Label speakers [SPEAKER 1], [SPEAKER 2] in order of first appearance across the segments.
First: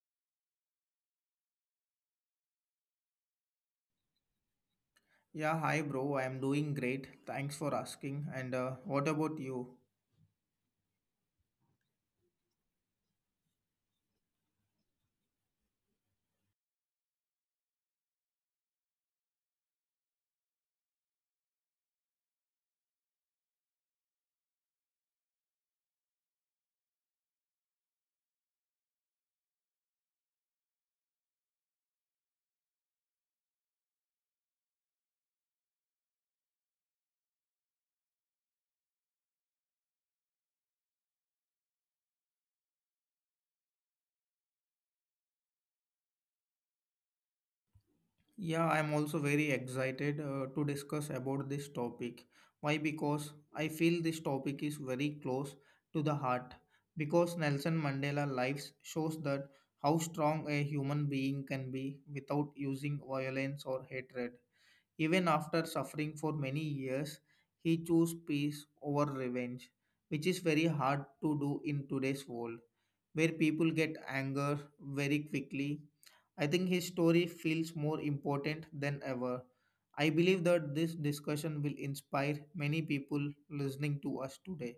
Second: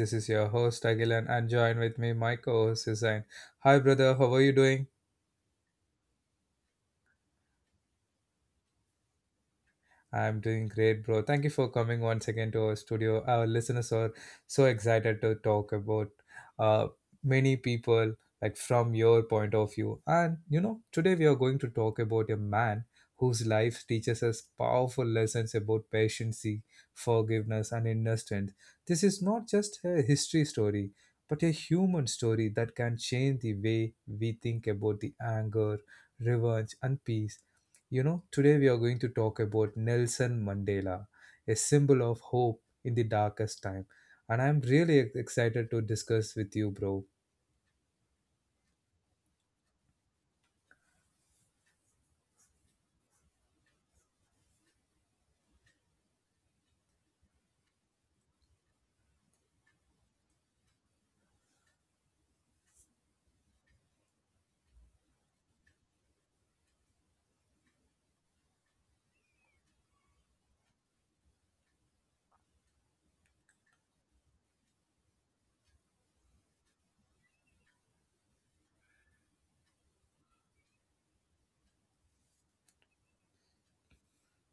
[SPEAKER 1] This is your host Agilan and join with me my co-host Hussain. Hi brother, how are you doing?
[SPEAKER 2] Yeah, hi bro. I am doing great. Thanks for asking. And What about you?
[SPEAKER 1] I'm doing great, bro. Thank you for coming once again to our studio. Our listeners are so excited to talk about uh, many people, like from your point of view. And you know, today we are going to talk about a man whose life teaches us powerful lessons about patience, forgiveness, and inner strength. This is not just a history story, but a human story that can change the way we think about the anger, revenge, and peace. You know, today we are going to talk about Nelson Mandela, a symbol of hope in the darkest time. And I'm really excited to discuss with you, bro.
[SPEAKER 2] Yeah, I am also very excited to discuss about this topic. Why? Because I feel this topic is very close to the heart. Because Nelson Mandela lives shows that how strong a human being can be without using violence or hatred. Even after suffering for many years, he chose peace over revenge, which is very hard to do in today's world, where people get anger very quickly. I think his story feels more important than ever. I believe that this discussion will inspire many people listening to us today.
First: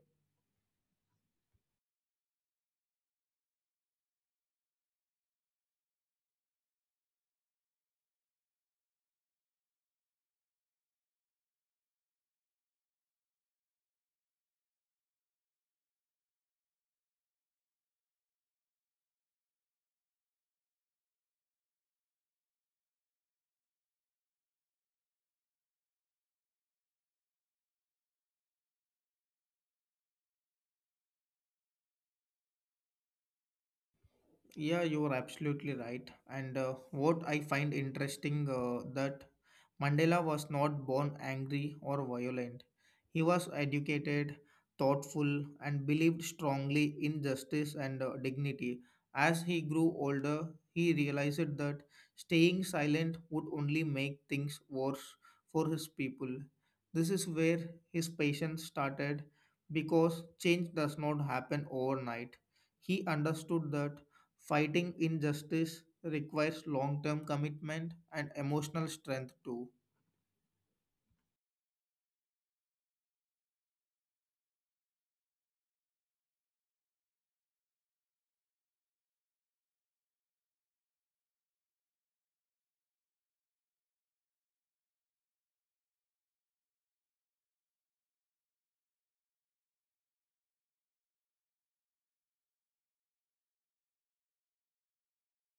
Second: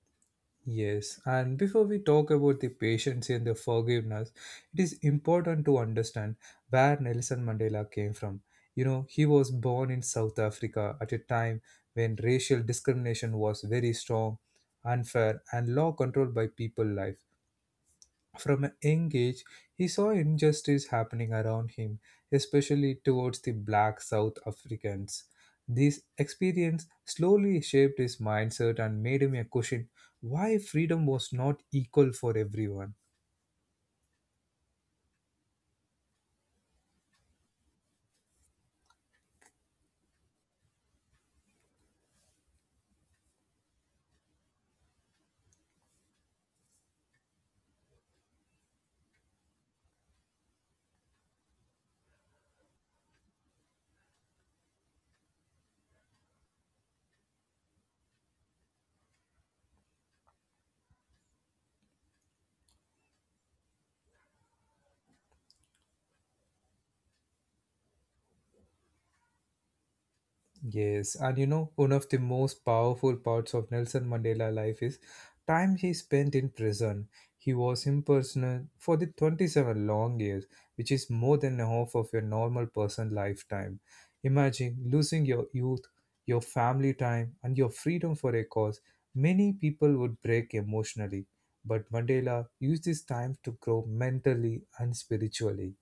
[SPEAKER 1] Yes, and before we talk about the patience and the forgiveness, it is important to understand where Nelson Mandela came from. You know, he was born in South Africa at a time when racial discrimination was very strong, unfair, and law controlled by people life. From a young age, he saw injustice happening around him, especially towards the black South Africans. This experience slowly shaped his mindset and made him a question why freedom was not equal for everyone.
[SPEAKER 2] Yeah, you are absolutely right. And What I find interesting that Mandela was not born angry or violent. He was educated, thoughtful, and believed strongly in justice and dignity. As he grew older, he realized that staying silent would only make things worse for his people. This is where his patience started because change does not happen overnight. He understood that fighting injustice requires long term commitment and emotional strength too.
[SPEAKER 1] Yes, and you know, one of the most powerful parts of Nelson Mandela life is time he spent in prison. He was imprisoned for the 27 long years, which is more than half of your normal person lifetime. Imagine losing your youth, your family time, and your freedom for a cause. Many people would break emotionally, but Mandela used this time to grow mentally and spiritually.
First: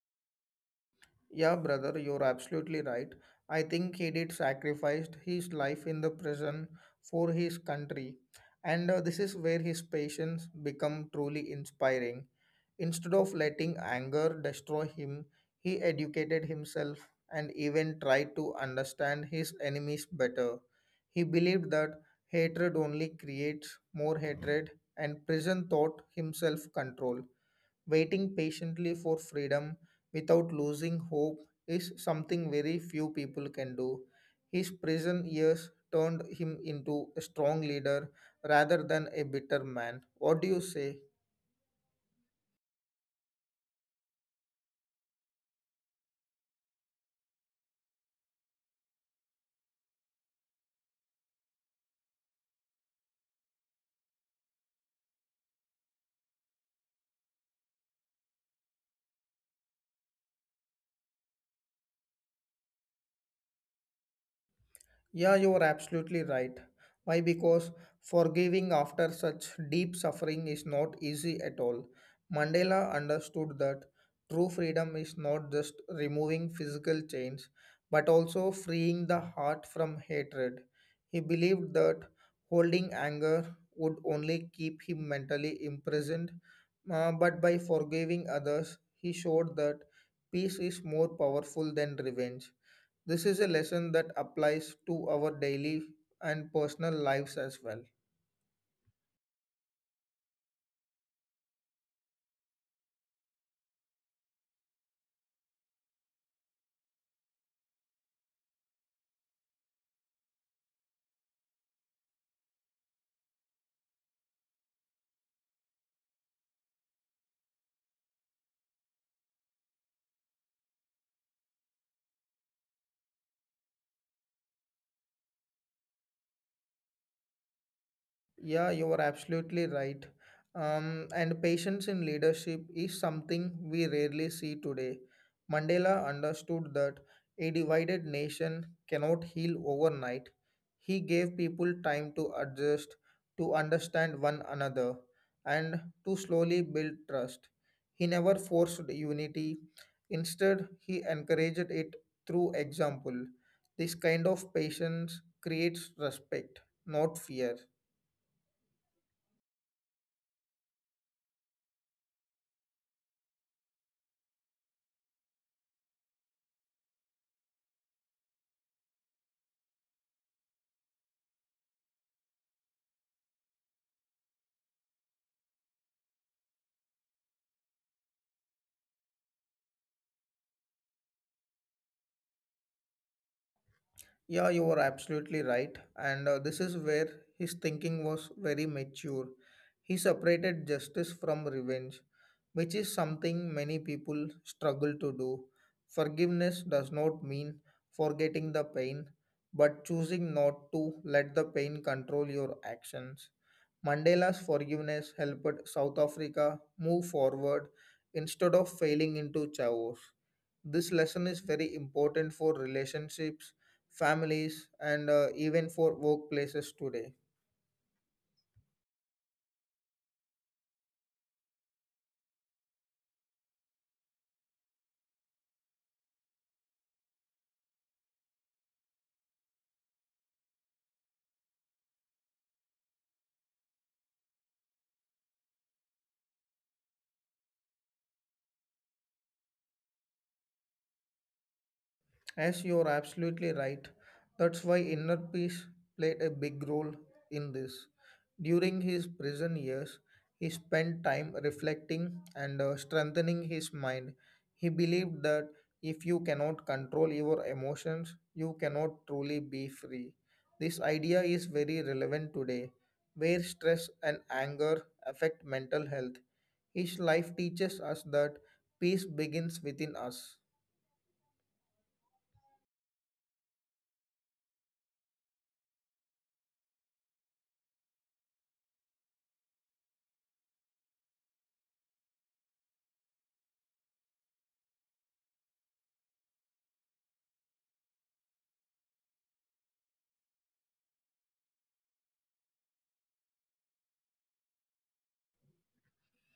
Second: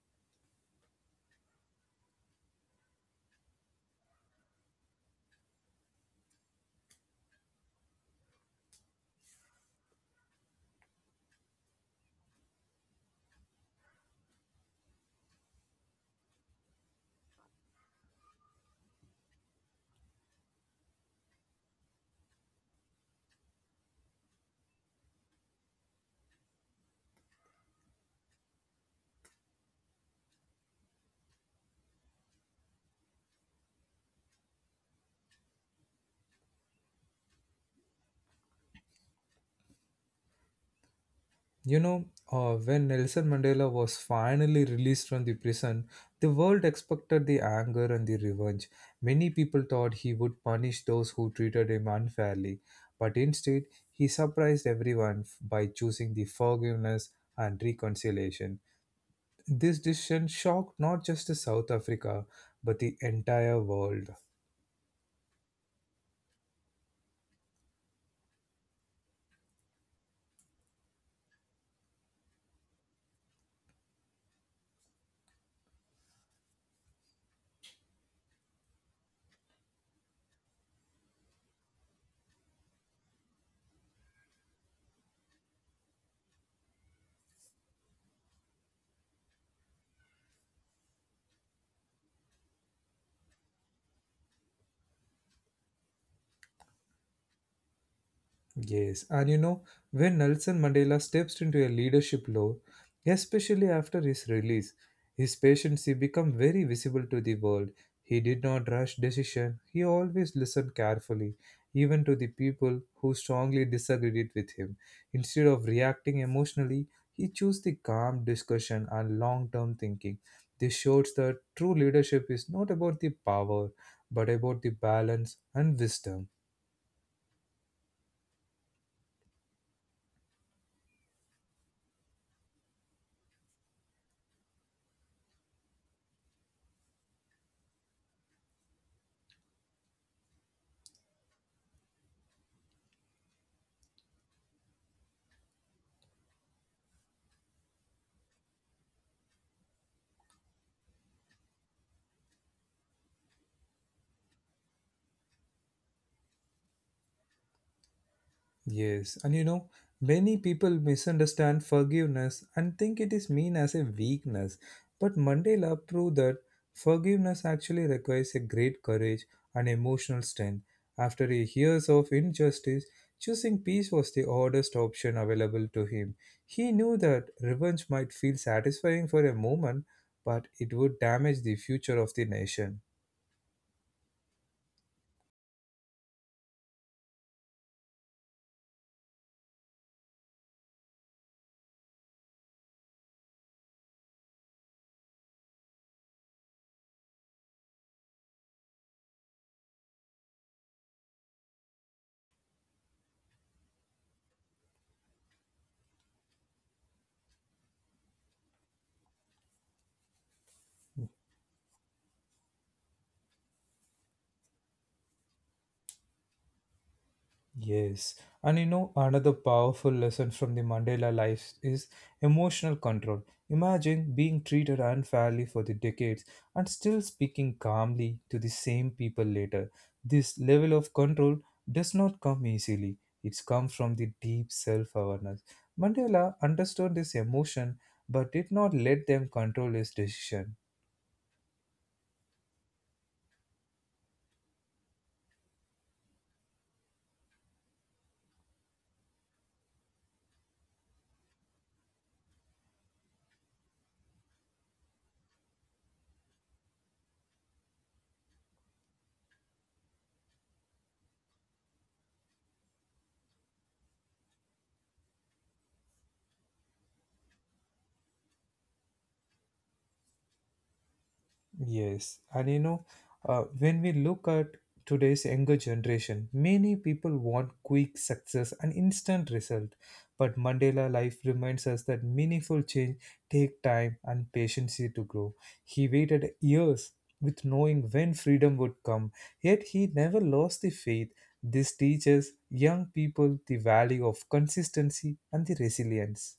[SPEAKER 2] Yeah, brother, you're absolutely right. I think he did sacrificed his life in the prison for his country, and this is where his patience become truly inspiring. Instead of letting anger destroy him, he educated himself and even tried to understand his enemies better. He believed that hatred only creates more hatred, and prison taught himself control. Waiting patiently for freedom without losing hope is something very few people can do. His prison years turned him into a strong leader rather than a bitter man. What do you say?
[SPEAKER 1] You know, when Nelson Mandela was finally released from the prison, the world expected the anger and the revenge. Many people thought he would punish those who treated him unfairly, but instead, he surprised everyone by choosing the forgiveness and reconciliation. This decision shocked not just the South Africa, but the entire world.
[SPEAKER 2] Yeah, you are absolutely right. Why? Because forgiving after such deep suffering is not easy at all. Mandela understood that true freedom is not just removing physical chains, but also freeing the heart from hatred. He believed that holding anger would only keep him mentally imprisoned, but by forgiving others, he showed that peace is more powerful than revenge. This is a lesson that applies to our daily and personal lives as well.
[SPEAKER 1] Yes, and you know, when Nelson Mandela steps into a leadership role, especially after his release, his patience became very visible to the world. He did not rush decision. He always listened carefully, even to the people who strongly disagreed with him. Instead of reacting emotionally, he chose the calm discussion and long-term thinking. This shows that true leadership is not about the power, but about the balance and wisdom.
[SPEAKER 2] Yeah, you are absolutely right. And patience in leadership is something we rarely see today. Mandela understood that a divided nation cannot heal overnight. He gave people time to adjust, to understand one another, and to slowly build trust. He never forced unity. Instead, he encouraged it through example. This kind of patience creates respect, not fear.
[SPEAKER 1] Yes, and you know, many people misunderstand forgiveness and think it is mean as a weakness. But Mandela proved that forgiveness actually requires a great courage and emotional strength. After a years of injustice, choosing peace was the oddest option available to him. He knew that revenge might feel satisfying for a moment, but it would damage the future of the nation.
[SPEAKER 2] Yeah, you are absolutely right. And This is where his thinking was very mature. He separated justice from revenge, which is something many people struggle to do. Forgiveness does not mean forgetting the pain, but choosing not to let the pain control your actions. Mandela's forgiveness helped South Africa move forward instead of failing into chaos. This lesson is very important for relationships, families, and even for workplaces today.
[SPEAKER 1] Yes, and you know, another powerful lesson from the Mandela life is emotional control. Imagine being treated unfairly for the decades and still speaking calmly to the same people later. This level of control does not come easily, it's come from the deep self awareness. Mandela understood this emotion but did not let them control his decision.
[SPEAKER 2] As you're absolutely right. That's why inner peace played a big role in this. During his prison years, he spent time reflecting and strengthening his mind. He believed that if you cannot control your emotions, you cannot truly be free. This idea is very relevant today, where stress and anger affect mental health. His life teaches us that peace begins within us.
[SPEAKER 1] Yes, and you know, when we look at today's younger generation, many people want quick success and instant result. But Mandela life reminds us that meaningful change take time and patience to grow. He waited years with knowing when freedom would come, yet he never lost the faith. This teaches young people the value of consistency and the resilience.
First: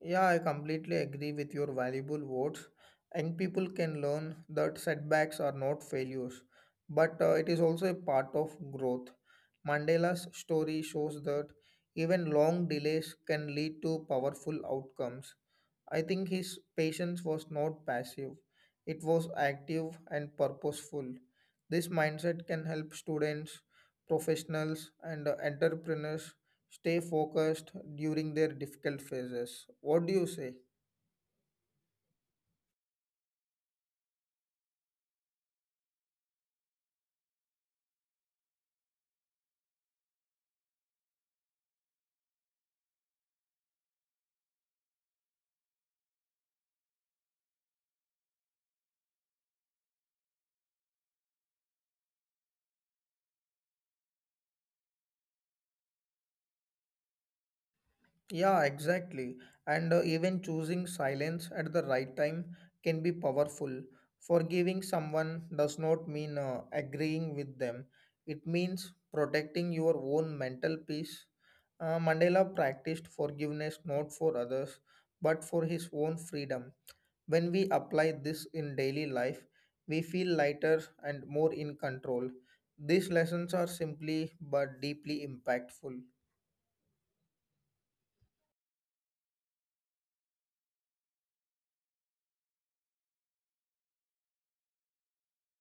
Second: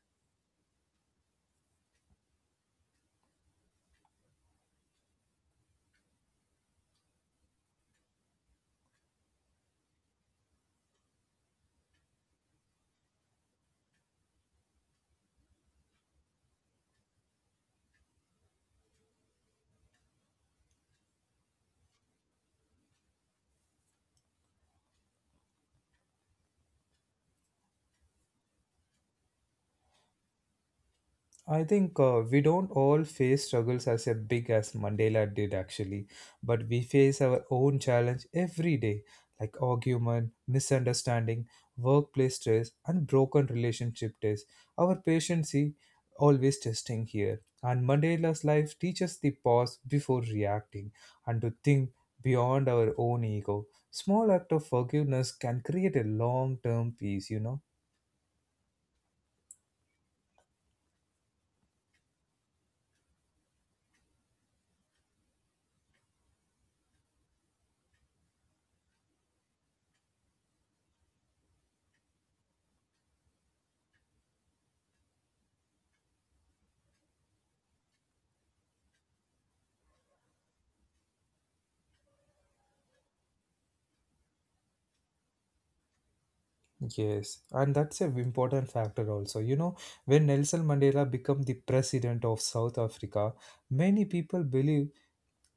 [SPEAKER 2] Yeah, I completely agree with your valuable words. Young people can learn that setbacks are not failures, but it is also a part of growth. Mandela's story shows that even long delays can lead to powerful outcomes. I think his patience was not passive, it was active and purposeful. This mindset can help students, professionals, and entrepreneurs stay focused during their difficult phases. What do you say?
[SPEAKER 1] I think we don't all face struggles as a big as Mandela did actually, but we face our own challenge every day, like argument, misunderstanding, workplace stress, and broken relationship test. Our patience is always testing here, and Mandela's life teaches the pause before reacting and to think beyond our own ego. Small act of forgiveness can create a long-term peace, you know.
[SPEAKER 2] Yeah, exactly. And Even choosing silence at the right time can be powerful. Forgiving someone does not mean agreeing with them, it means protecting your own mental peace. Mandela practiced forgiveness not for others, but for his own freedom. When we apply this in daily life, we feel lighter and more in control. These lessons are simply but deeply impactful.
[SPEAKER 1] Yes, and that's a important factor also. You know, when Nelson Mandela became the president of South Africa, many people believe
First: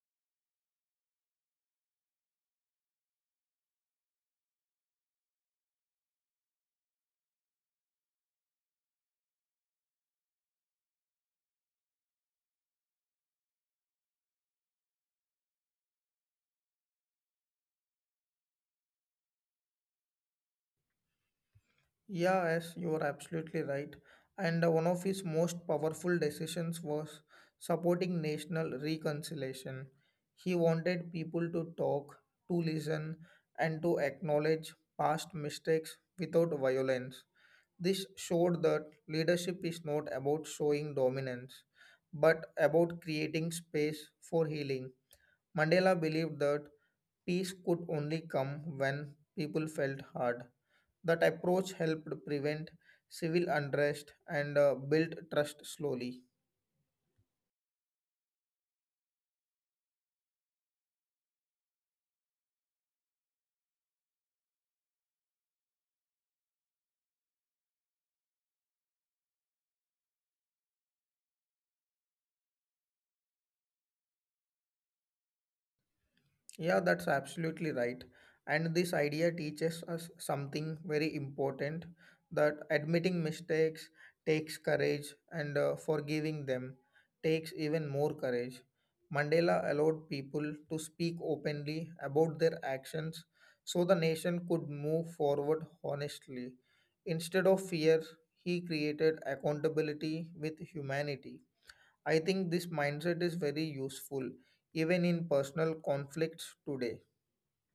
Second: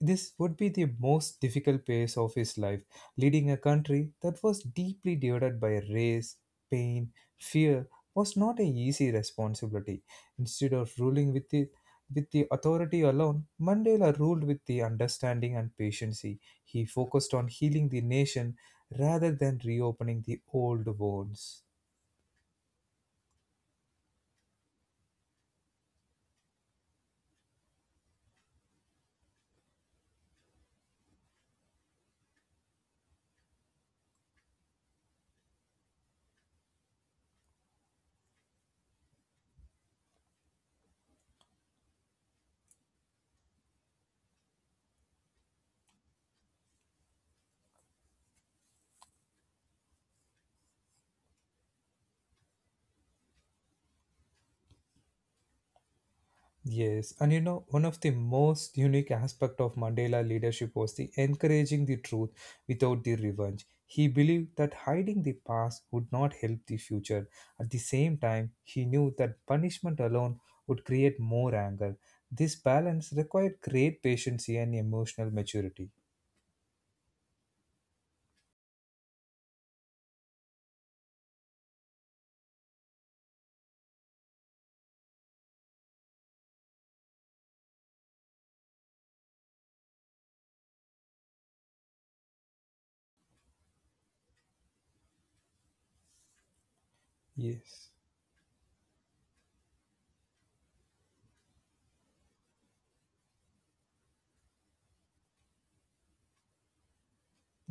[SPEAKER 1] this would be the most difficult phase of his life, leading a country that was deeply divided by race, pain, fear was not an easy responsibility. Instead of ruling with the authority alone, Mandela ruled with the understanding and patience. He focused on healing the nation rather than reopening the old wounds.
[SPEAKER 2] Yeah, yes, you are absolutely right. And One of his most powerful decisions was supporting national reconciliation. He wanted people to talk, to listen, and to acknowledge past mistakes without violence. This showed that leadership is not about showing dominance, but about creating space for healing. Mandela believed that peace could only come when people felt heard. That approach helped prevent civil unrest and built trust slowly.
[SPEAKER 1] Yes, and you know, one of the most unique aspect of Mandela leadership was the encouraging the truth without the revenge. He believed that hiding the past would not help the future. At the same time, he knew that punishment alone would create more anger. This balance required great patience and emotional maturity.
[SPEAKER 2] Yeah, that's absolutely right. And this idea teaches us something very important that admitting mistakes takes courage, and forgiving them takes even more courage. Mandela allowed people to speak openly about their actions so the nation could move forward honestly. Instead of
[SPEAKER 1] Yes.
[SPEAKER 2] fear, he created accountability with humanity. I think this mindset is very useful even in personal conflicts today.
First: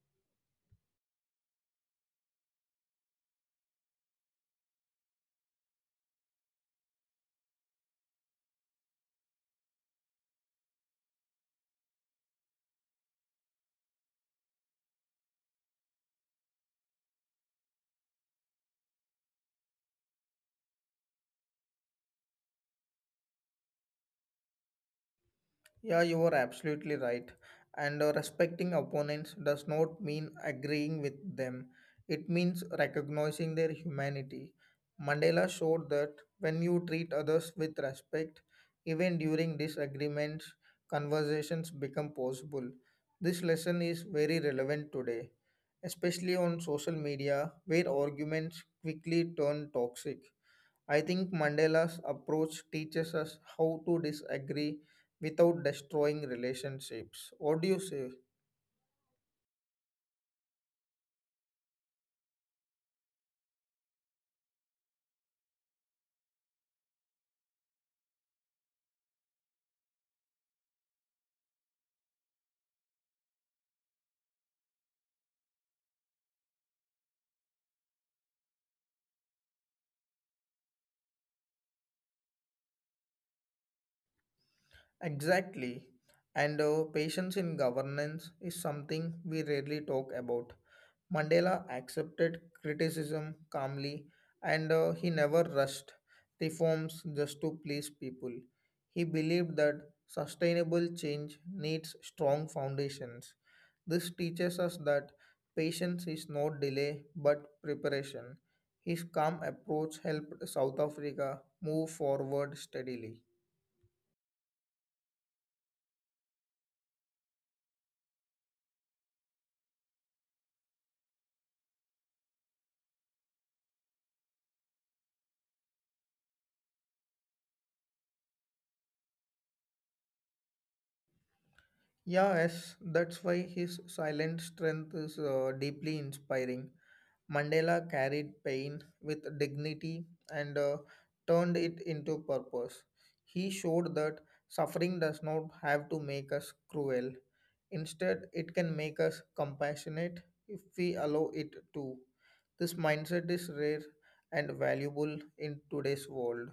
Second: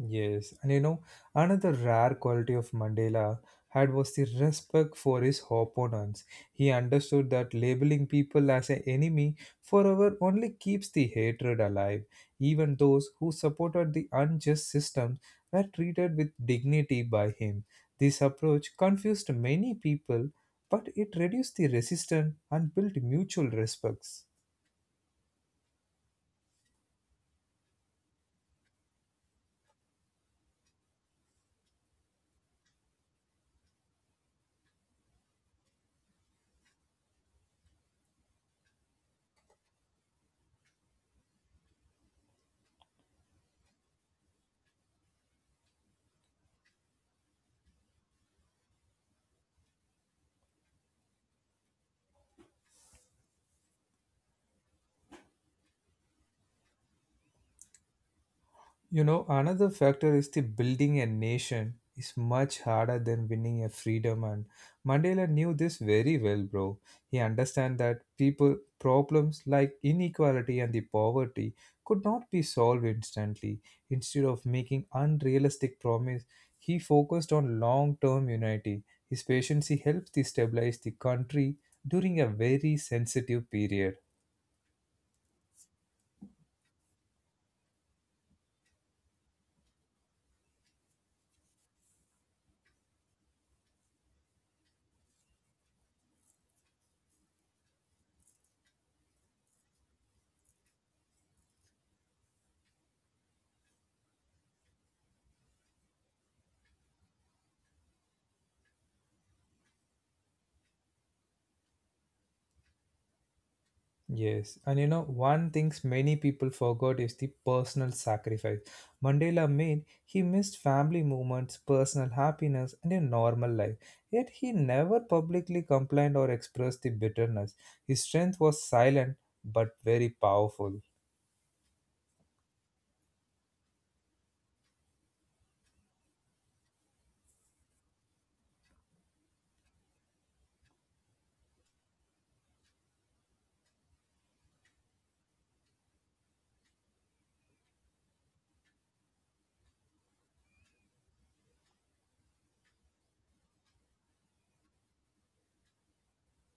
[SPEAKER 1] Yes, and you know, another rare quality of Mandela had was the respect for his opponents. He understood that labeling people as an enemy forever only keeps the hatred alive. Even those who supported the unjust systems were treated with dignity by him. This approach confused many people, but it reduced the resistance and built mutual respects.
[SPEAKER 2] Yeah, you are absolutely right. And Respecting opponents does not mean agreeing with them, it means recognizing their humanity. Mandela showed that when you treat others with respect, even during disagreements, conversations become possible. This lesson is very relevant today, especially on social media where arguments quickly turn toxic. I think Mandela's approach teaches us how to disagree without destroying relationships. What do you say?
[SPEAKER 1] You know, another factor is the building a nation is much harder than winning a freedom and Mandela knew this very well, bro. He understand that people problems like inequality and the poverty could not be solved instantly. Instead of making unrealistic promise, he focused on long-term unity. His patience he helped to stabilize the country during a very sensitive period.
[SPEAKER 2] Exactly. And Patience in governance is something we rarely talk about. Mandela accepted criticism calmly and he never rushed reforms just to please people. He believed that sustainable change needs strong foundations. This teaches us that patience is not delay but preparation. His calm approach helped South Africa move forward steadily.
[SPEAKER 1] Yes, and you know, one things many people forgot is the personal sacrifice Mandela made. He missed family moments, personal happiness, and a normal life. Yet he never publicly complained or expressed the bitterness. His strength was silent but very powerful.
[SPEAKER 2] Yeah, yes, that's why his silent strength is deeply inspiring. Mandela carried pain with dignity and turned it into purpose. He showed that suffering does not have to make us cruel. Instead, it can make us compassionate if we allow it to. This mindset is rare and valuable in today's world.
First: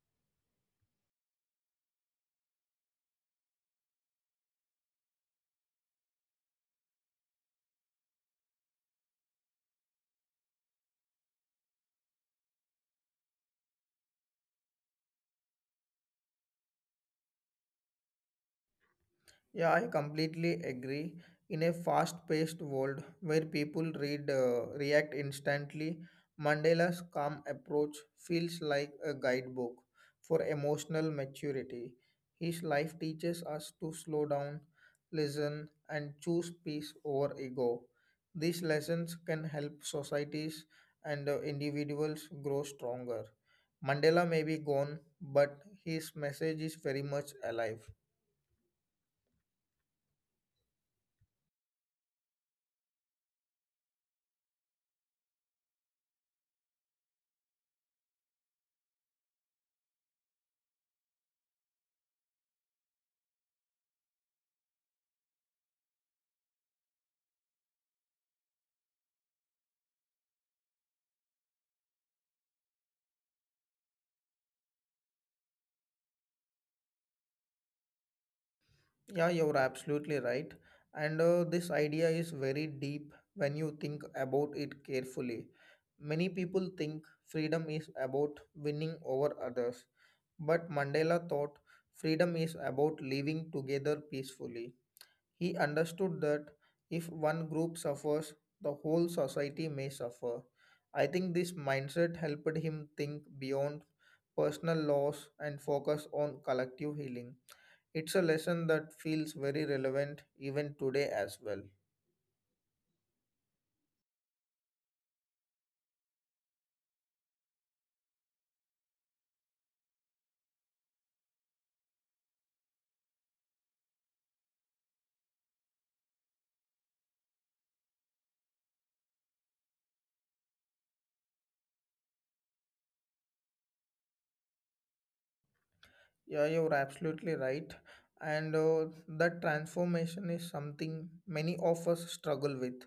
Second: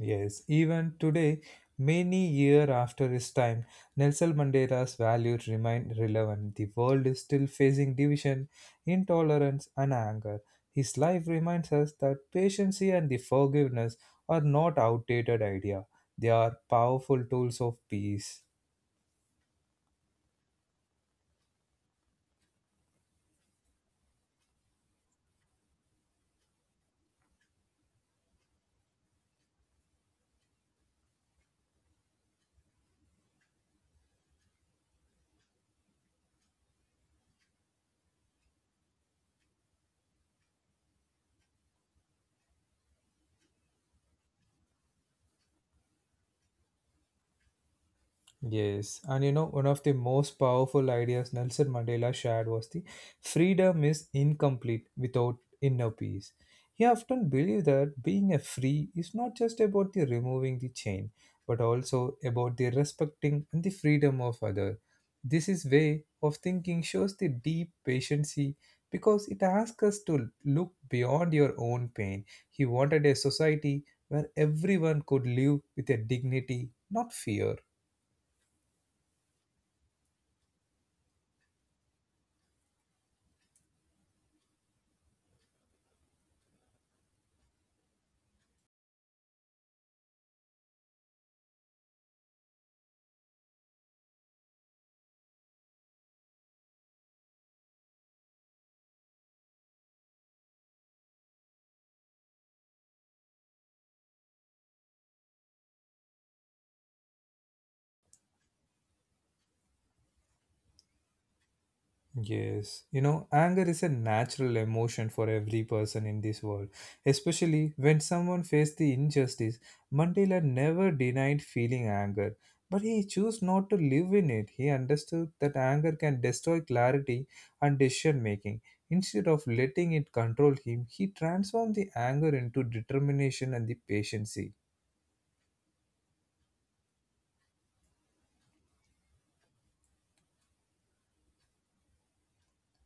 [SPEAKER 1] Yes, even today, many years after his time, Nelson Mandela's values remain relevant. The world is still facing division, intolerance, and anger. His life reminds us that patience and the forgiveness are not outdated idea. They are powerful tools of peace.
[SPEAKER 2] Yeah, I completely agree. In a fast-paced world where people read react instantly, Mandela's calm approach feels like a guidebook for emotional maturity. His life teaches us to slow down, listen, and choose peace over ego. These lessons can help societies and individuals grow stronger. Mandela may be gone, but his message is very much alive.
[SPEAKER 1] Yes, and you know, one of the most powerful ideas Nelson Mandela shared was the freedom is incomplete without inner peace. He often believed that being a free is not just about the removing the chain, but also about the respecting and the freedom of others. This is way of thinking shows the deep patience because it asks us to look beyond your own pain. He wanted a society where everyone could live with a dignity, not fear.
[SPEAKER 2] Yeah, you're absolutely right. And This idea is very deep when you think about it carefully. Many people think freedom is about winning over others, but Mandela thought freedom is about living together peacefully. He understood that if one group suffers, the whole society may suffer. I think this mindset helped him think beyond personal loss and focus on collective healing. It's a lesson that feels very relevant even today as well.
[SPEAKER 1] Yes, you know, anger is a natural emotion for every person in this world, especially when someone faced the injustice. Mandela never denied feeling anger, but he chose not to live in it. He understood that anger can destroy clarity and decision making. Instead of letting it control him, he transformed the anger into determination and the patience.
[SPEAKER 2] Yeah, you're absolutely right. And That transformation is something many of us struggle with.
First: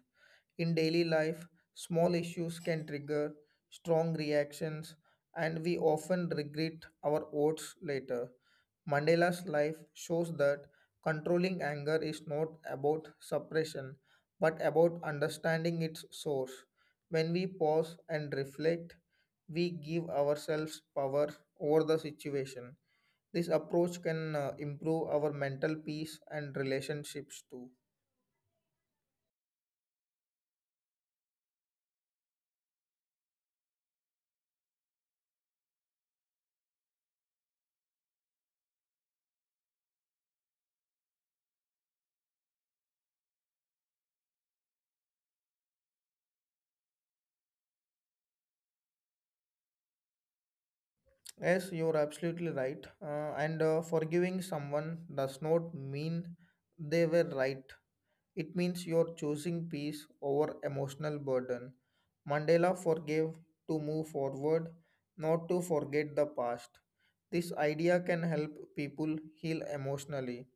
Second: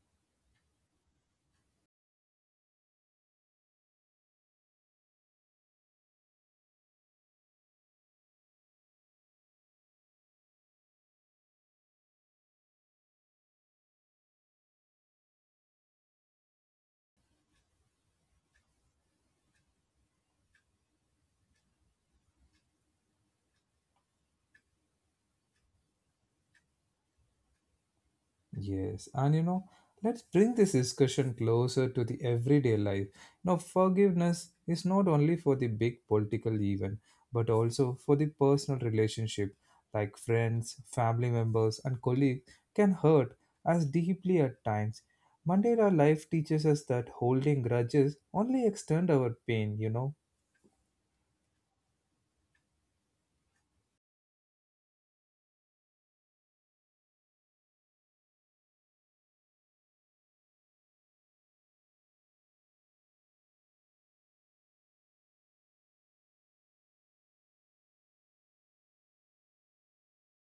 [SPEAKER 2] In daily life, small issues can trigger strong reactions, and we often regret our votes later. Mandela's life shows that controlling anger is not about suppression, but about understanding its source. When we pause and reflect, we give ourselves power over the situation. This approach can improve our mental peace and relationships too.
[SPEAKER 1] Yes, and you know, let's bring this discussion closer to the everyday life. Now, forgiveness is not only for the big political event, but also for the personal relationship, like friends, family members, and colleagues can hurt us deeply at times. Mandela life teaches us that holding grudges only extend our pain, you know.
[SPEAKER 2] Yes, you're absolutely right. And Forgiving someone does not mean they were right. It means you're choosing peace over emotional burden. Mandela forgave to move forward, not to forget the past. This idea can help people heal emotionally.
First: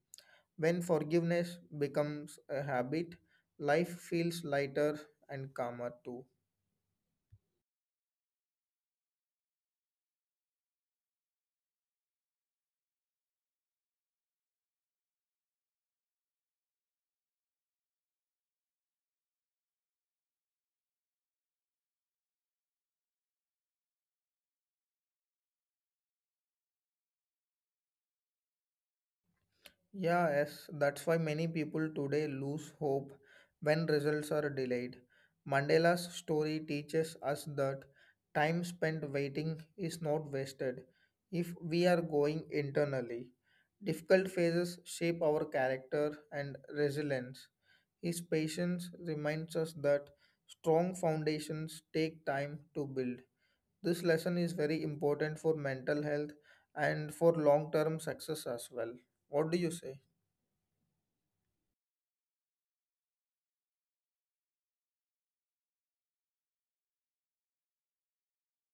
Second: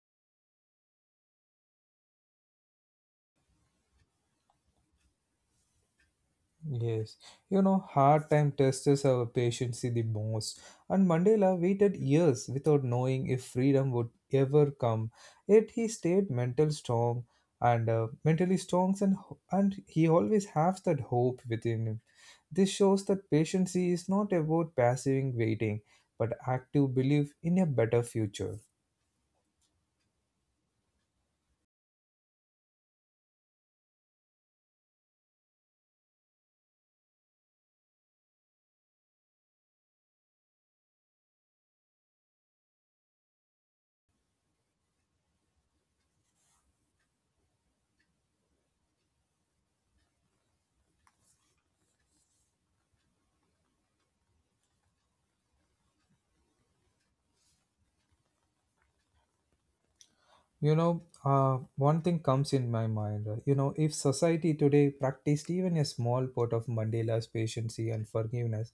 [SPEAKER 2] When forgiveness becomes a habit, life feels lighter and calmer too.
[SPEAKER 1] Yes, you know, hard time tests our patience the most. And Mandela waited years without knowing if freedom would ever come. Yet he stayed mental strong and mentally strong, and and he always has that hope within him. This shows that patience is not about passive waiting, but active belief in a better future.
[SPEAKER 2] Yeah, yes, that's why many people today lose hope when results are delayed. Mandela's story teaches us that time spent waiting is not wasted if we are going internally. Difficult phases shape our character and resilience. His patience reminds us that strong foundations take time to build. This lesson is very important for mental health and for long term success as well. What do you say?
[SPEAKER 1] You know, one thing comes in my mind. You know, if society today practiced even a small part of Mandela's patience and forgiveness,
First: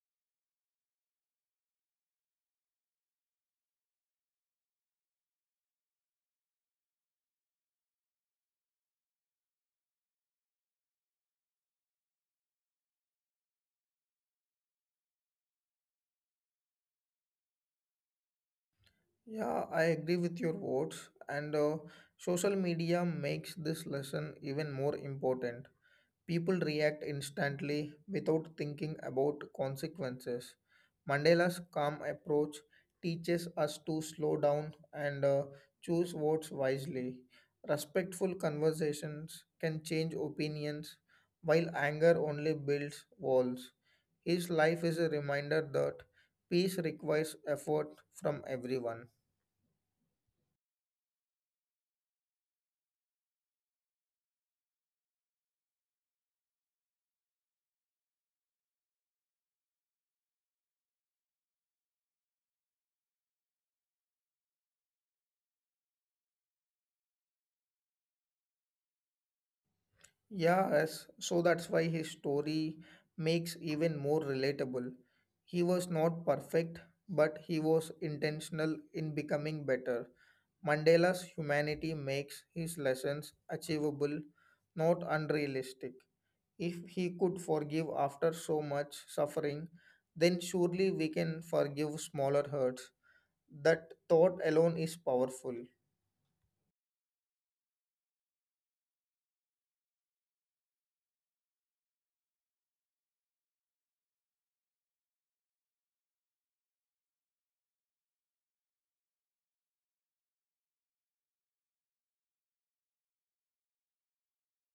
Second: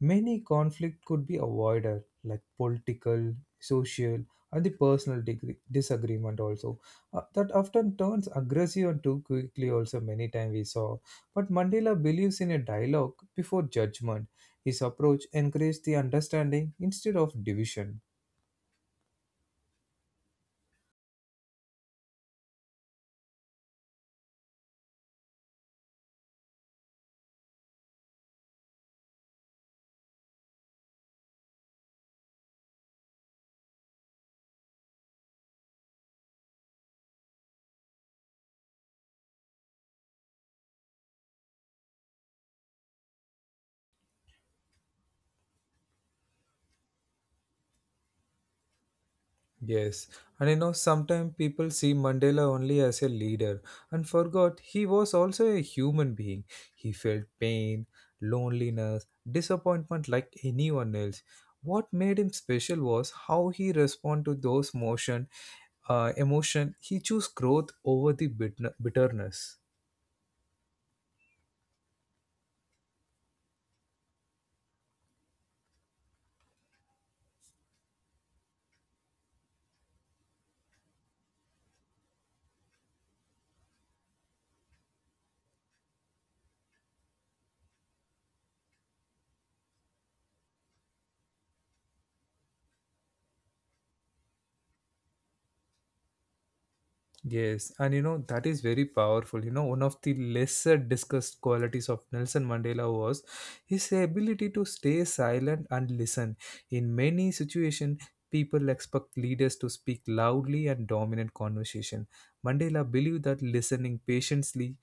[SPEAKER 1] many conflict could be avoided, like political, social, and the personal degree, disagreement also. That often turns aggressive and too quickly. Also, many times we saw. But Mandela believes in a dialogue before judgment. His approach encouraged the understanding instead of division.
[SPEAKER 2] Yeah, I agree with your words, and social media makes this lesson even more important. People react instantly without thinking about consequences. Mandela's calm approach teaches us to slow down and choose words wisely. Respectful conversations can change opinions, while anger only builds walls. His life is a reminder that peace requires effort from everyone.
[SPEAKER 1] Yes, and you know, sometimes people see Mandela only as a leader and forgot he was also a human being. He felt pain, loneliness, disappointment like anyone else. What made him special was how he responded to those motion, emotion. He chose growth over the bitterness.
[SPEAKER 2] Yeah, as So that's why his story makes even more relatable. He was not perfect, but he was intentional in becoming better. Mandela's humanity makes his lessons achievable, not unrealistic. If he could forgive after so much suffering, then surely we can forgive smaller hurts. That thought alone is powerful.
[SPEAKER 1] Yes, and you know that is very powerful. You know, one of the lesser discussed qualities of Nelson Mandela was his ability to stay silent and listen. In many situations, people expect leaders to speak loudly and dominant conversation. Mandela believed that listening patiently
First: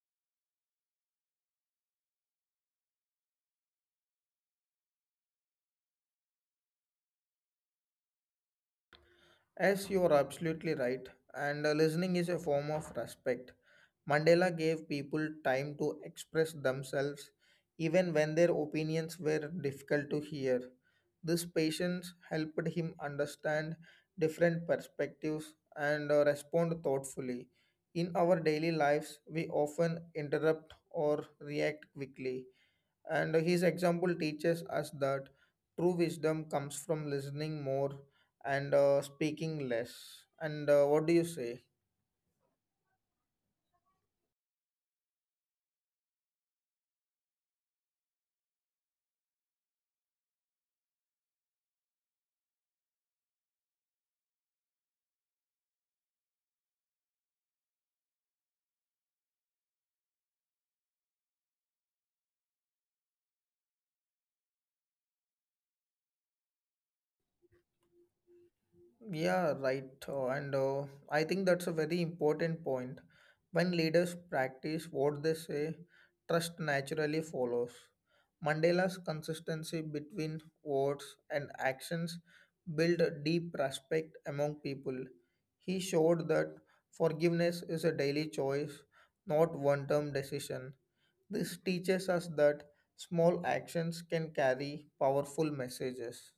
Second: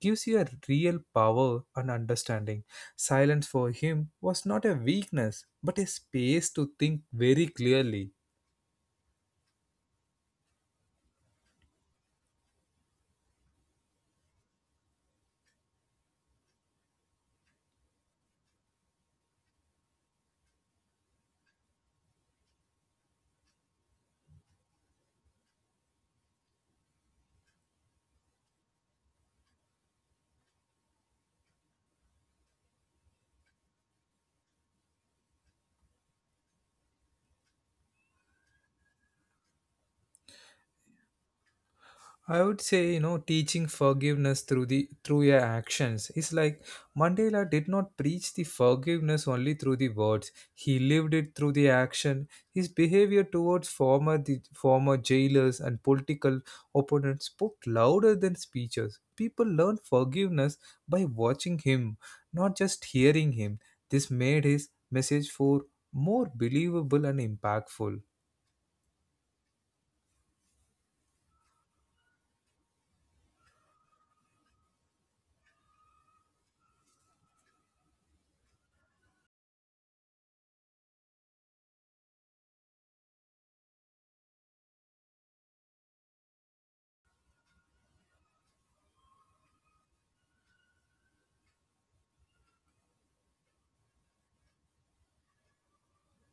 [SPEAKER 1] gives you a real power and understanding. Silence for him was not a weakness, but a space to think very clearly.
[SPEAKER 2] As you are absolutely right, and listening is a form of respect. Mandela gave people time to express themselves even when their opinions were difficult to hear. This patience helped him understand different perspectives and respond thoughtfully. In our daily lives, we often interrupt or react quickly, and his example teaches us that true wisdom comes from listening more and speaking less. And What do you say?
[SPEAKER 1] I would say, you know, teaching forgiveness through the through your actions is like Mandela did not preach the forgiveness only through the words. He lived it through the action. His behavior towards former the former jailers and political opponents spoke louder than speeches. People learned forgiveness by watching him, not just hearing him. This made his message for more believable and impactful.
[SPEAKER 2] Yeah, right. And I think that's a very important point. When leaders practice what they say, trust naturally follows. Mandela's consistency between words and actions built a deep respect among people. He showed that forgiveness is a daily choice, not one term decision. This teaches us that small actions can carry powerful messages.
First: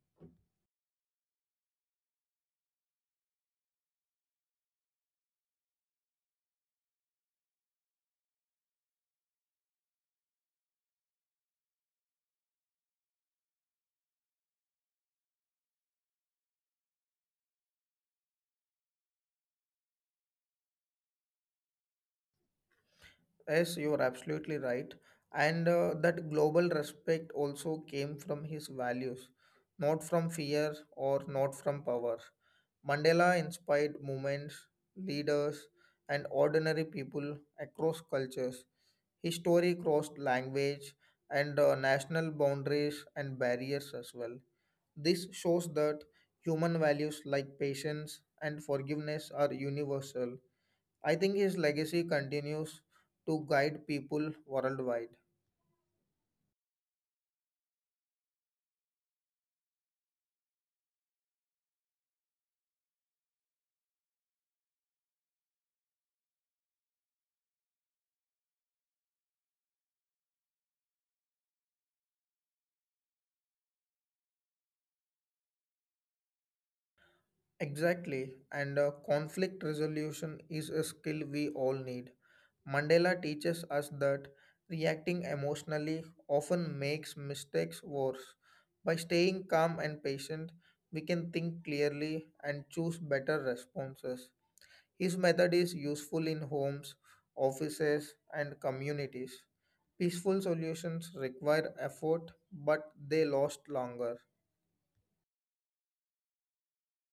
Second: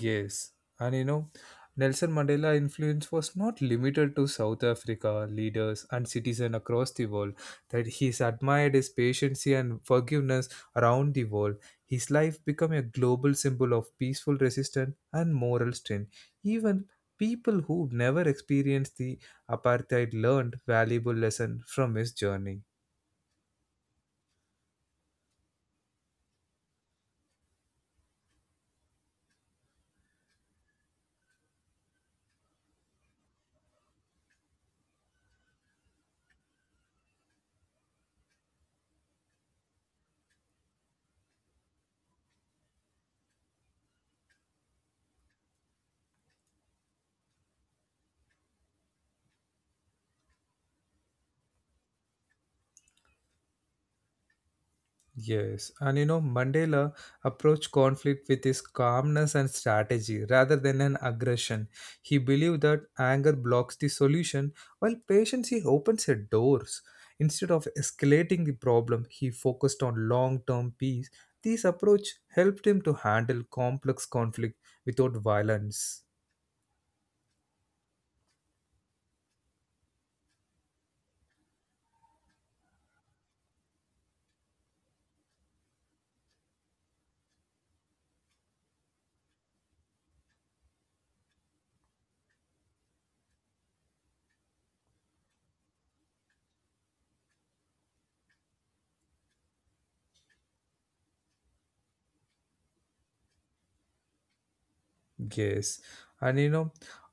[SPEAKER 1] Yes, and you know, Nelson Mandela influence was not limited to South Africa leaders and citizens across the world. That he's admired his patience and forgiveness around the world. His life became a global symbol of peaceful resistance and moral strength. Even people who never experienced the apartheid learned valuable lesson from his journey.
[SPEAKER 2] Yes, you're absolutely right. And That global respect also came from his values, not from fear or not from power. Mandela inspired movements, leaders, and ordinary people across cultures. His story crossed language and national boundaries and barriers as well. This shows that human values like patience and forgiveness are universal. I think his legacy continues to guide people worldwide.
[SPEAKER 1] Yes, and Mandela approached conflict with his calmness and strategy rather than an aggression. He believed that anger blocks the solution, while patience he opens the doors. Instead of escalating the problem, he focused on long term peace. This approach helped him to handle complex conflict without violence.
[SPEAKER 2] Exactly, and conflict resolution is a skill we all need. Mandela teaches us that reacting emotionally often makes mistakes worse. By staying calm and patient, we can think clearly and choose better responses. His method is useful in homes, offices, and communities. Peaceful solutions require effort, but they last longer.
[SPEAKER 1] Yes. And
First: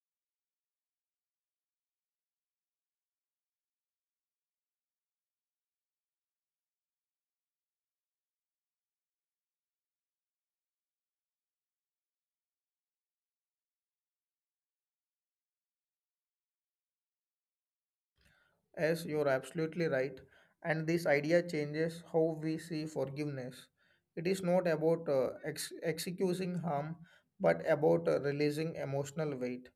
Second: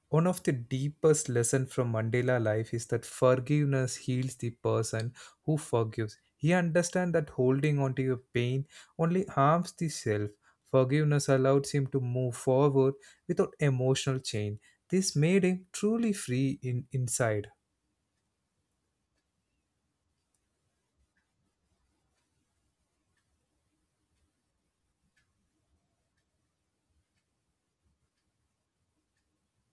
[SPEAKER 1] one of the deepest lessons from Mandela life is that forgiveness heals the person who forgives. He understands that holding on to your pain only harms the self. Forgiveness allows him to move forward without emotional chain. This made him truly free in inside.
[SPEAKER 2] As you're absolutely right, and this idea changes how we see forgiveness. It is not about excusing harm, but about releasing emotional weight.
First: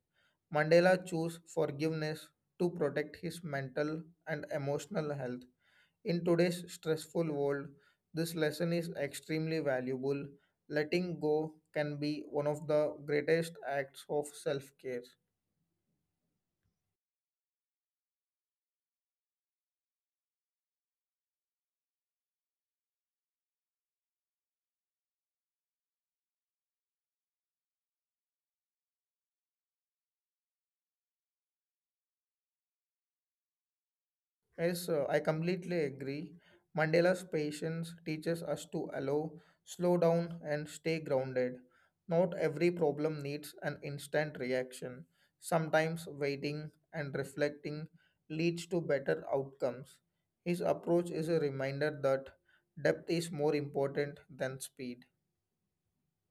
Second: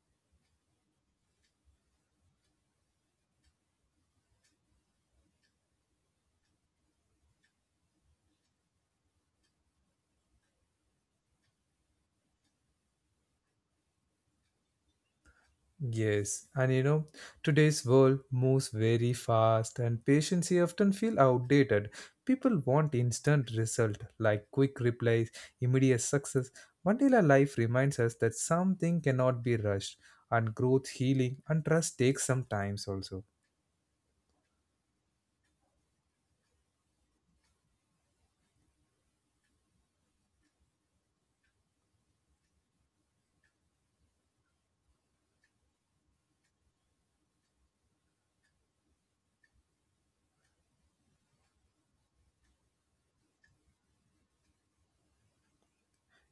[SPEAKER 2] Mandela chose forgiveness to protect his mental and emotional health. In today's stressful world, this lesson is extremely valuable. Letting go can be one of the greatest acts of self care.
[SPEAKER 1] Yes, and today's world moves very fast and patience here often feel outdated. People want instant result like quick replies, immediate success, until our life reminds us that something cannot be rushed and growth, healing and trust takes some times also.
[SPEAKER 2] Yes, I completely agree. Mandela's patience teaches us to allow, slow down, and stay grounded. Not every problem needs an instant reaction. Sometimes waiting and reflecting leads to better outcomes. His approach is a reminder that depth is more important than speed.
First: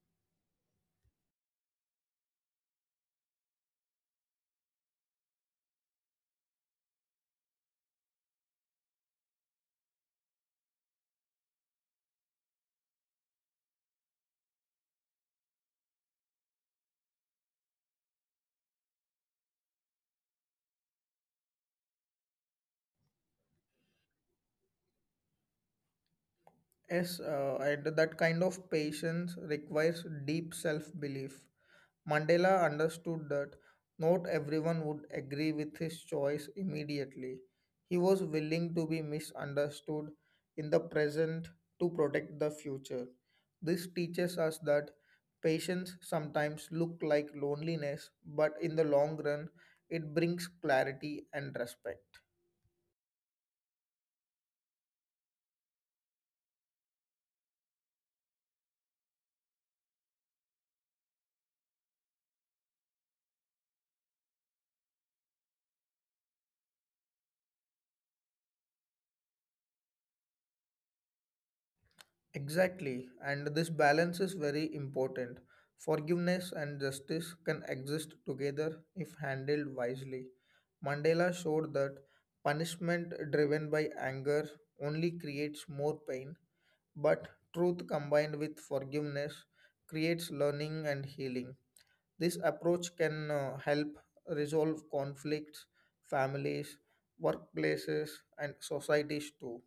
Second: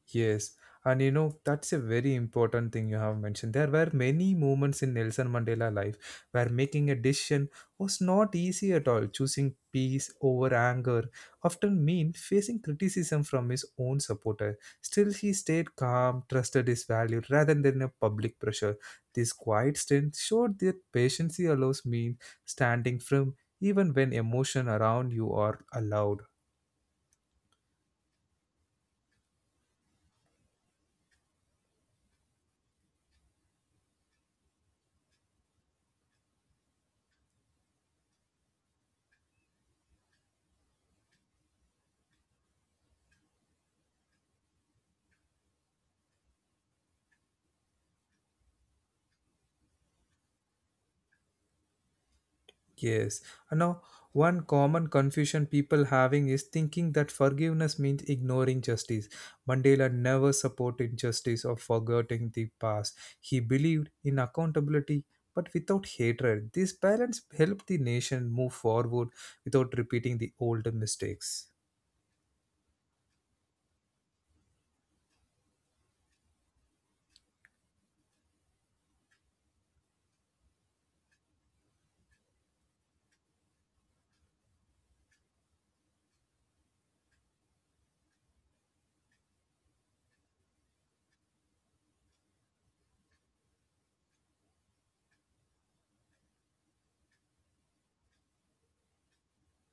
[SPEAKER 1] Yes, and that's a very important thing you have mentioned. There were many moments in Nelson Mandela life where making a decision was not easy at all. Choosing peace over anger often meant facing criticism from his own supporter. Still, he stayed calm, trusted his value rather than a public pressure. This quiet strength showed that patience allows means standing firm even when emotion around you are allowed.
[SPEAKER 2] Yes, and that kind of patience requires deep self belief. Mandela understood that not everyone would agree with his choice immediately. He was willing to be misunderstood in the present to protect the future. This teaches us that patience sometimes look like loneliness, but in the long run, it brings clarity and respect.
[SPEAKER 1] Yes. And now, one common confusion people having is thinking that forgiveness means ignoring justice. Mandela never supported justice or forgetting the past. He believed in accountability but without hatred. These balance helped the nation move forward without repeating the old mistakes.
[SPEAKER 2] Exactly, and this balance is very important. Forgiveness and justice can exist together if handled wisely. Mandela showed that punishment driven by anger only creates more pain, but truth combined with forgiveness creates learning and healing. This approach can help resolve conflicts, families, workplaces, and societies too.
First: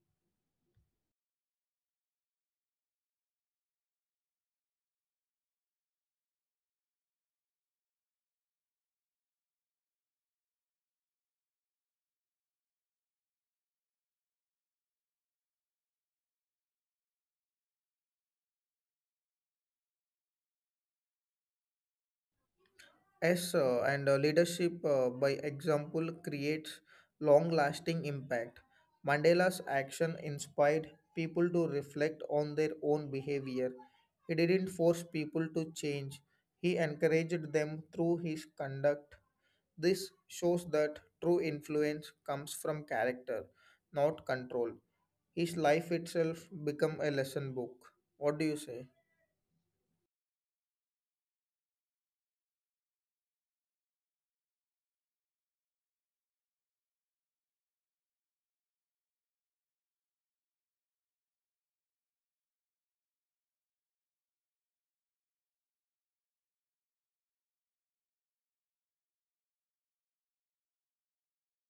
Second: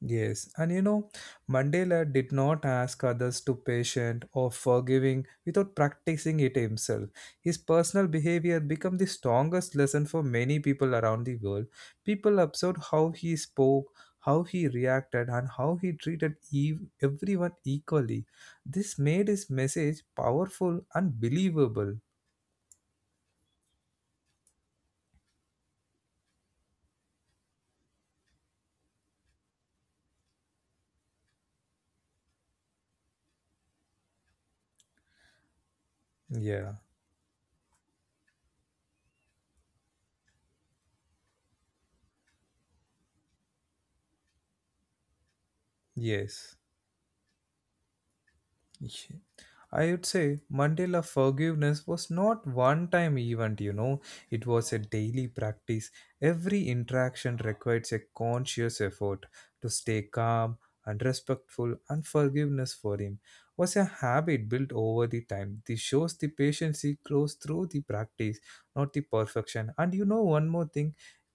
[SPEAKER 1] Yes, and Mandela did not ask others to patient or forgiving without practicing it himself. His personal behavior became the strongest lesson for many people around the world. People observed how he spoke, how he reacted, and how he treated everyone equally. This made his message powerful and believable.
[SPEAKER 2] Yes, and leadership by example creates long lasting impact. Mandela's action inspired people to reflect on their own behavior. He didn't force people to change, he
[SPEAKER 1] Yeah,
[SPEAKER 2] encouraged them through his conduct. This shows that true influence comes from character, not control. His life itself become a lesson
[SPEAKER 1] yes.
[SPEAKER 2] book. What do you say?
[SPEAKER 1] Yeah. I would say Mandela' forgiveness was not one time event. It was a daily practice. Every interaction requires a conscious effort to stay calm and respectful, and forgiveness for him was a habit built over the time. This shows the patience he grows through the practice, not the perfection. And one more thing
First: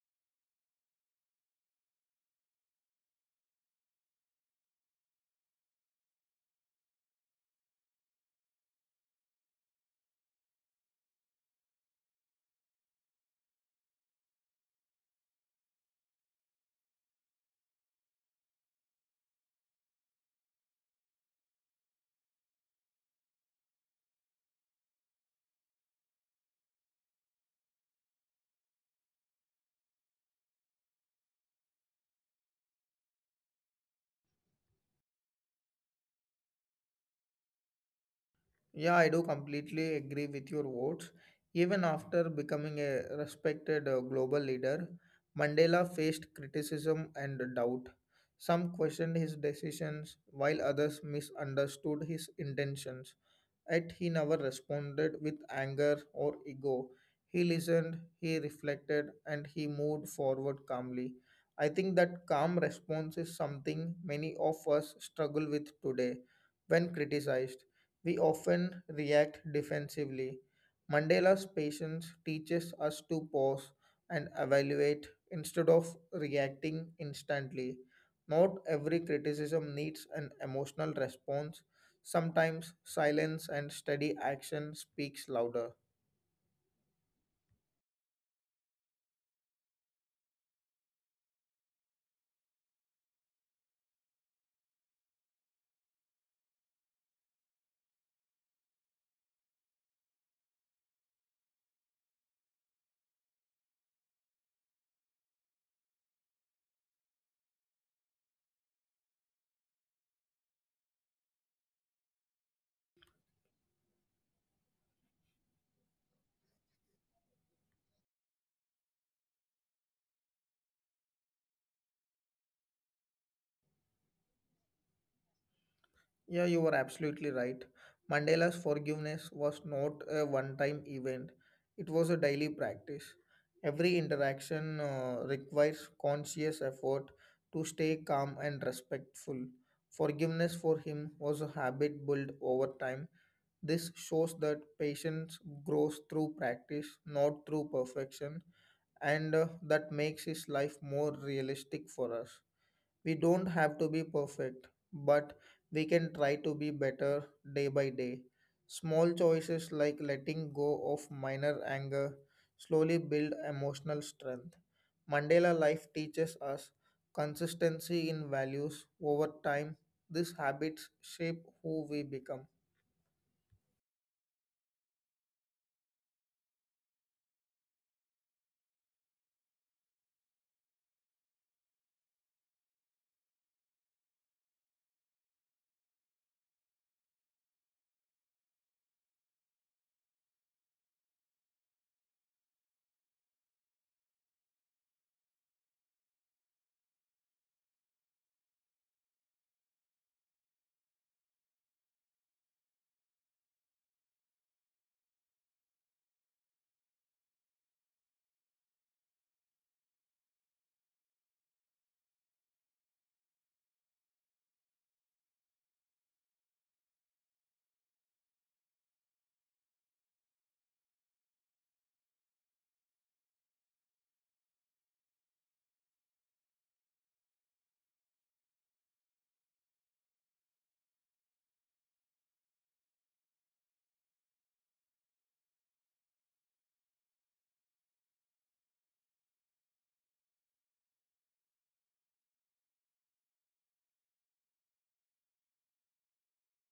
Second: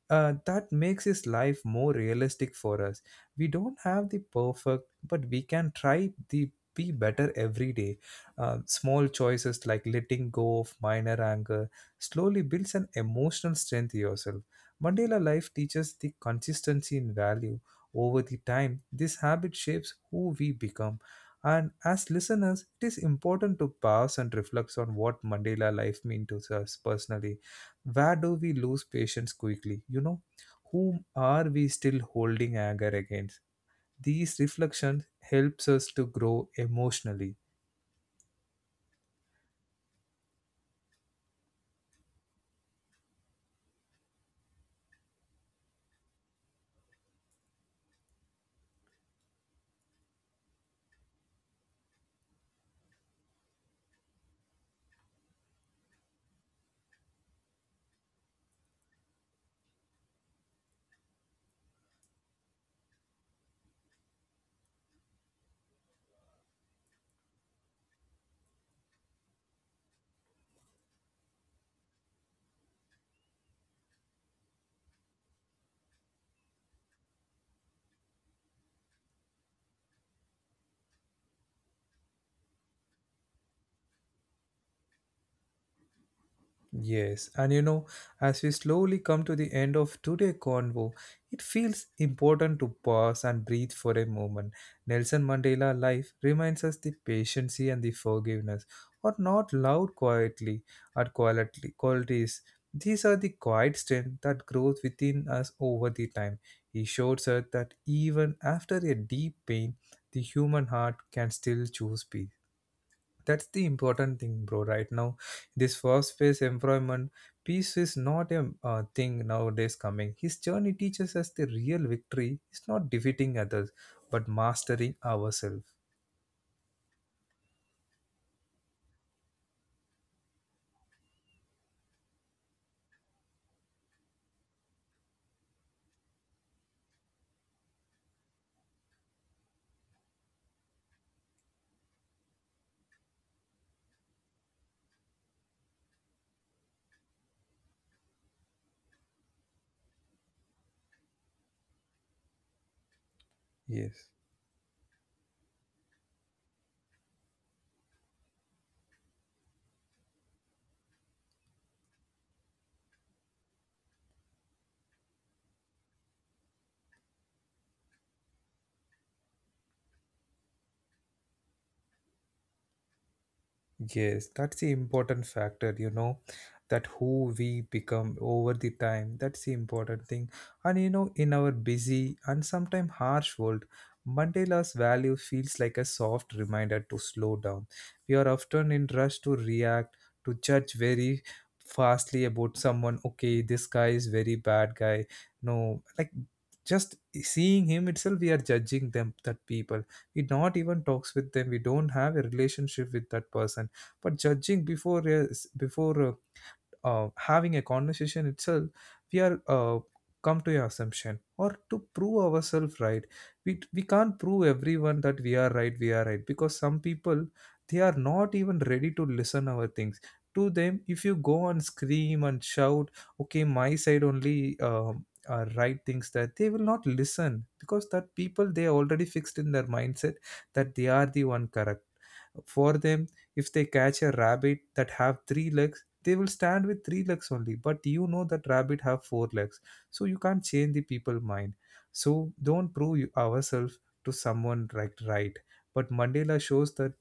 [SPEAKER 1] that makes his life more realistic for us. We don't have the perfect, but we can try the be better every day. Small choices like letting go of minor anger slowly builds an emotional strength in yourself. Mandela life teaches the consistency in value over the time. This habit shapes who we become. And as listeners, it is important to pause and reflect on what Mandela life means to us personally, where do we lose patience quickly, whom are we still holding anger against? These reflections helps us to grow emotionally.
[SPEAKER 2] Yeah, I do completely agree with your words. Even after becoming a respected global leader, Mandela faced criticism and doubt. Some questioned his decisions, while others misunderstood his intentions. Yet he never responded with anger or ego. He listened, he reflected, and he moved forward calmly. I think that calm response is something many of us struggle with today when criticized. We often react defensively. Mandela's patience teaches us to pause and evaluate instead of reacting instantly. Not every criticism needs an emotional response. Sometimes silence and steady action speaks louder.
[SPEAKER 1] Yes, and as we slowly come to the end of today's convo, it feels important to pause and breathe for a moment. Nelson Mandela life reminds us the patience and the forgiveness are not loud quietly or quality qualities. These are the quiet strength that grows within us over the time. He shows us that even after a deep pain, the human heart can still choose peace. That's the important thing, bro. Right now, this fast paced employment peace is not a thing nowadays. Coming his journey teaches us the real victory is not defeating others, but mastering ourselves.
[SPEAKER 2] Yeah, you were absolutely right. Mandela's forgiveness was not a one time event, it was a daily practice. Every interaction requires conscious effort to stay calm and respectful. Forgiveness for him was a habit built over time. This shows that patience grows through practice, not through perfection, and that makes his life more realistic for us. We don't have to be
[SPEAKER 1] Yes.
[SPEAKER 2] perfect, but we can try to be better day by day. Small choices like letting go of minor anger slowly build emotional strength. Mandela life teaches us consistency in values over time. These habits shape who we become.
[SPEAKER 1] Yes, that's the important factor, that who we become over the time. That's the important thing. And in our busy and sometimes harsh world, Mandela's value feels like a soft reminder to slow down. We are often in rush to react, to judge very fastly about someone. Okay, this guy is very bad guy. No, like, just seeing him itself, we are judging them, that people. We not even talks with them. We don't have a relationship with that person, but judging before having a conversation itself, we are come to a assumption or to prove ourselves right. We can't prove everyone that we are right. We are right because some people, they are not even ready to listen our things. To them, if you go and scream and shout, okay, my side only right things, that they will not listen, because that people, they are already fixed in their mindset that they are the one correct for them. If they catch a rabbit that have three legs, they will stand with three legs only, but you know that rabbit have four legs. So you can't change the people mind. So don't prove ourselves to someone right. Right, but Mandela shows that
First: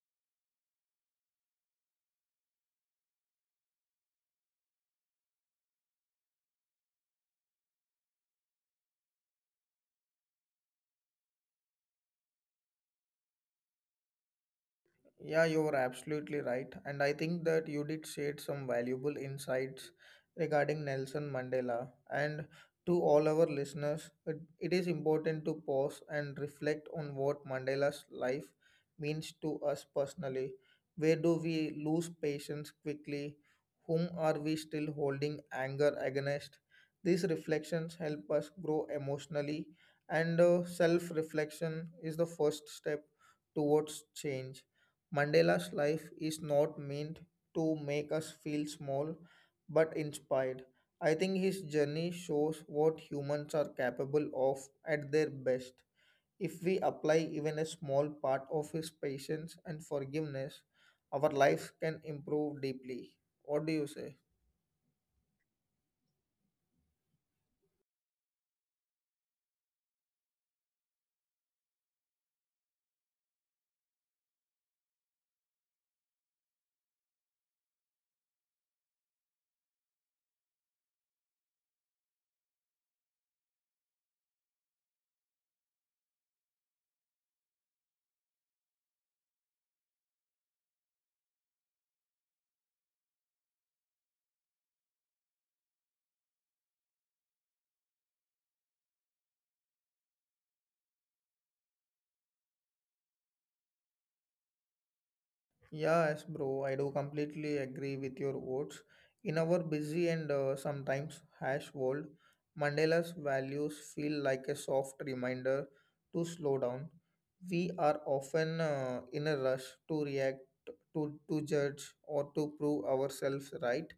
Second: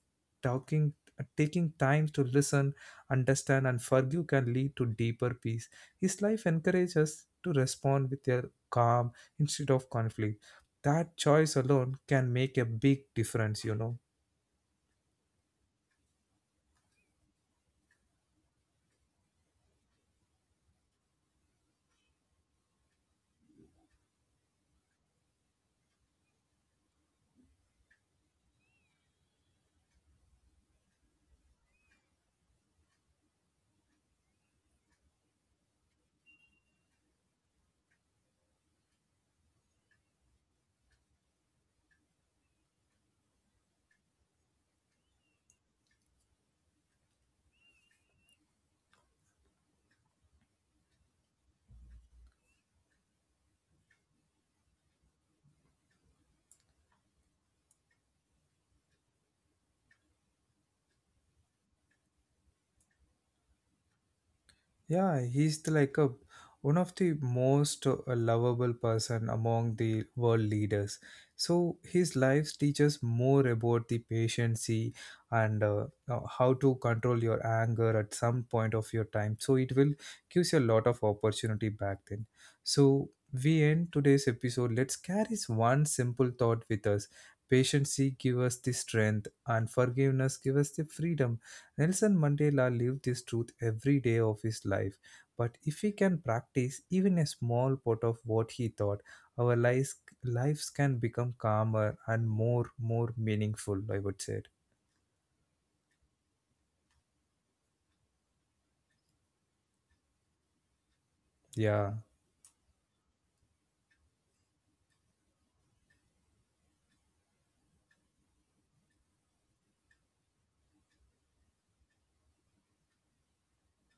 [SPEAKER 1] talking, taking time to listen, understand and forgive can lead to deeper peace. His life encourages us to respond with a calm instead of conflict. That choice alone can make a big difference.
[SPEAKER 2] Yeah, you're absolutely right. And I think that you did share some valuable insights regarding Nelson Mandela. And to all our listeners, it is important to pause and reflect on what Mandela's life means to us personally. Where do we lose patience quickly? Whom are we still holding anger against? These reflections help us grow emotionally, and self reflection is the first step towards change. Mandela's life is not meant to make us feel small but inspired. I think his journey shows what humans are capable of at their best. If we apply even a small part of his patience and forgiveness, our lives can improve deeply. What do you say?
[SPEAKER 1] Yeah, he's the, like a one of the most lovable person among the world leaders. So his life teaches more about the patience and how to control your anger at some point of your time. So it will gives you a lot of opportunity back then. So we end today's episode. Let's carry one simple thought with us. Patience give us the strength and forgiveness give us the freedom. Nelson Mandela lived this truth every day of his life, but if we can practice even a small part of what he thought, our lives can become calmer and more meaningful, I would say.
[SPEAKER 2] Yes, bro, I do completely agree with your words. In our busy and sometimes harsh
[SPEAKER 1] Yeah,
[SPEAKER 2] world, Mandela's values feel like a soft reminder to slow down. We are often in a rush to react, to judge, or to prove ourselves right.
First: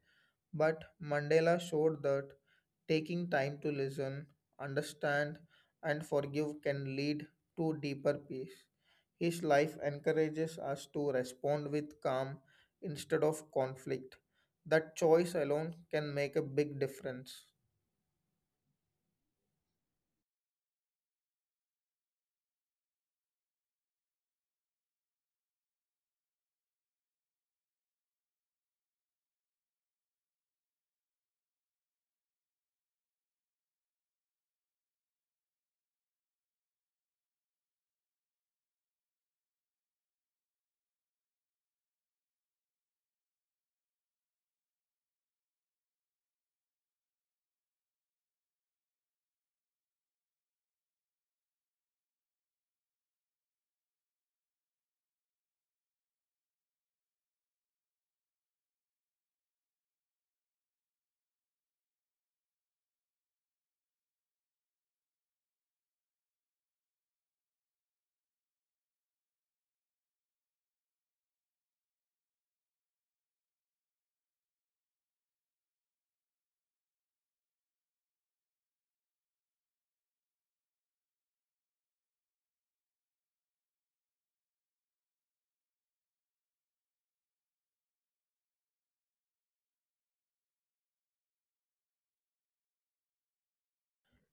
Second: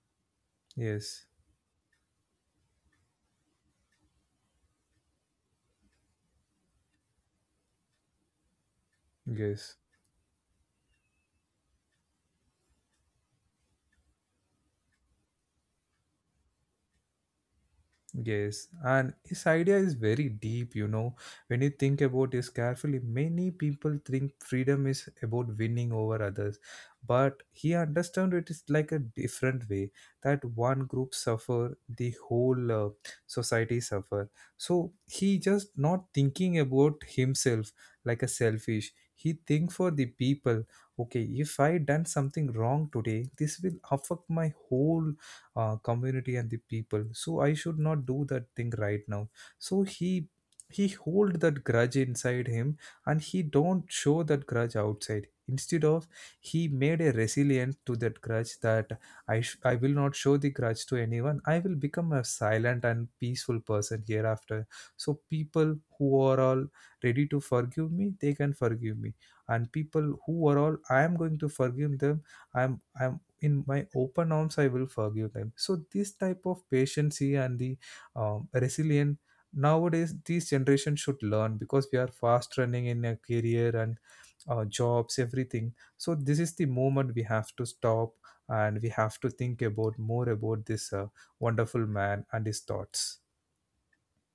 [SPEAKER 2] But
[SPEAKER 1] yes,
[SPEAKER 2] Mandela showed that taking time to listen, understand, and forgive can lead to deeper peace. His life
[SPEAKER 1] yes.
[SPEAKER 2] encourages us to respond with calm instead of conflict. That choice alone can make a big difference.
[SPEAKER 1] Yes, and his idea is very deep. When you think about this carefully, many people think freedom is about winning over others, but he understood it is like a different way, that one group suffer, the whole society suffer. So he just not thinking about himself like a selfish. He think for the people. Okay, if I done something wrong today, this will affect my whole community and the people, so I should not do that thing right now. So he hold that grudge inside him and he don't show that grudge outside. Instead of, he made a resilience to that grudge that I will not show the grudge to anyone. I will become a silent and peaceful person hereafter. So people who are all ready to forgive me, they can forgive me, and people who are all I am going to forgive them. I'm in my open arms, I will forgive them. So this type of patience and the resilient nowadays these generation should learn, because we are fast running in a career and jobs everything. So this is the moment we have to stop and we have to think about more about this wonderful man and his thoughts.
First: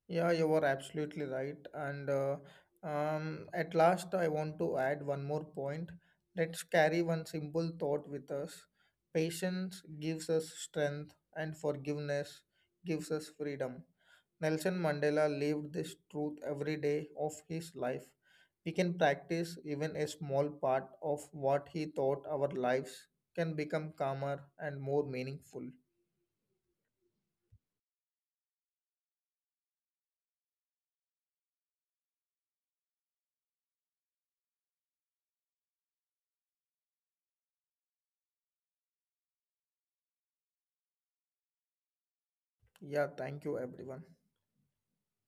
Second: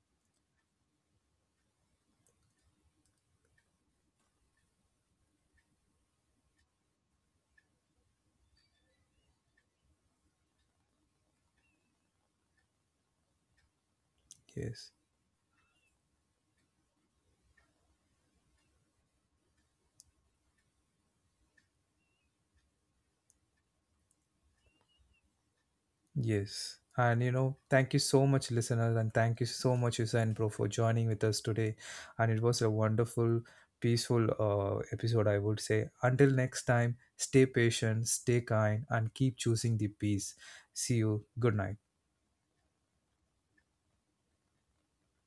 [SPEAKER 2] Yeah, you are absolutely right. And At last, I want to add one more point. Let's carry one simple thought with us. Patience gives us strength, and forgiveness gives us freedom. Nelson
[SPEAKER 1] Yes.
[SPEAKER 2] Mandela lived this truth every day of his life. We can practice even a small part of what he taught our lives can become calmer and more meaningful.
[SPEAKER 1] Yes. And thank you so much, listeners, and thank you so much, Yusa and Pro, for joining with us today. And it was a wonderful, peaceful episode, I would say. Until next time, stay patient, stay kind, and keep choosing the peace. See you. Good night.
[SPEAKER 2] Yeah, thank you, everyone.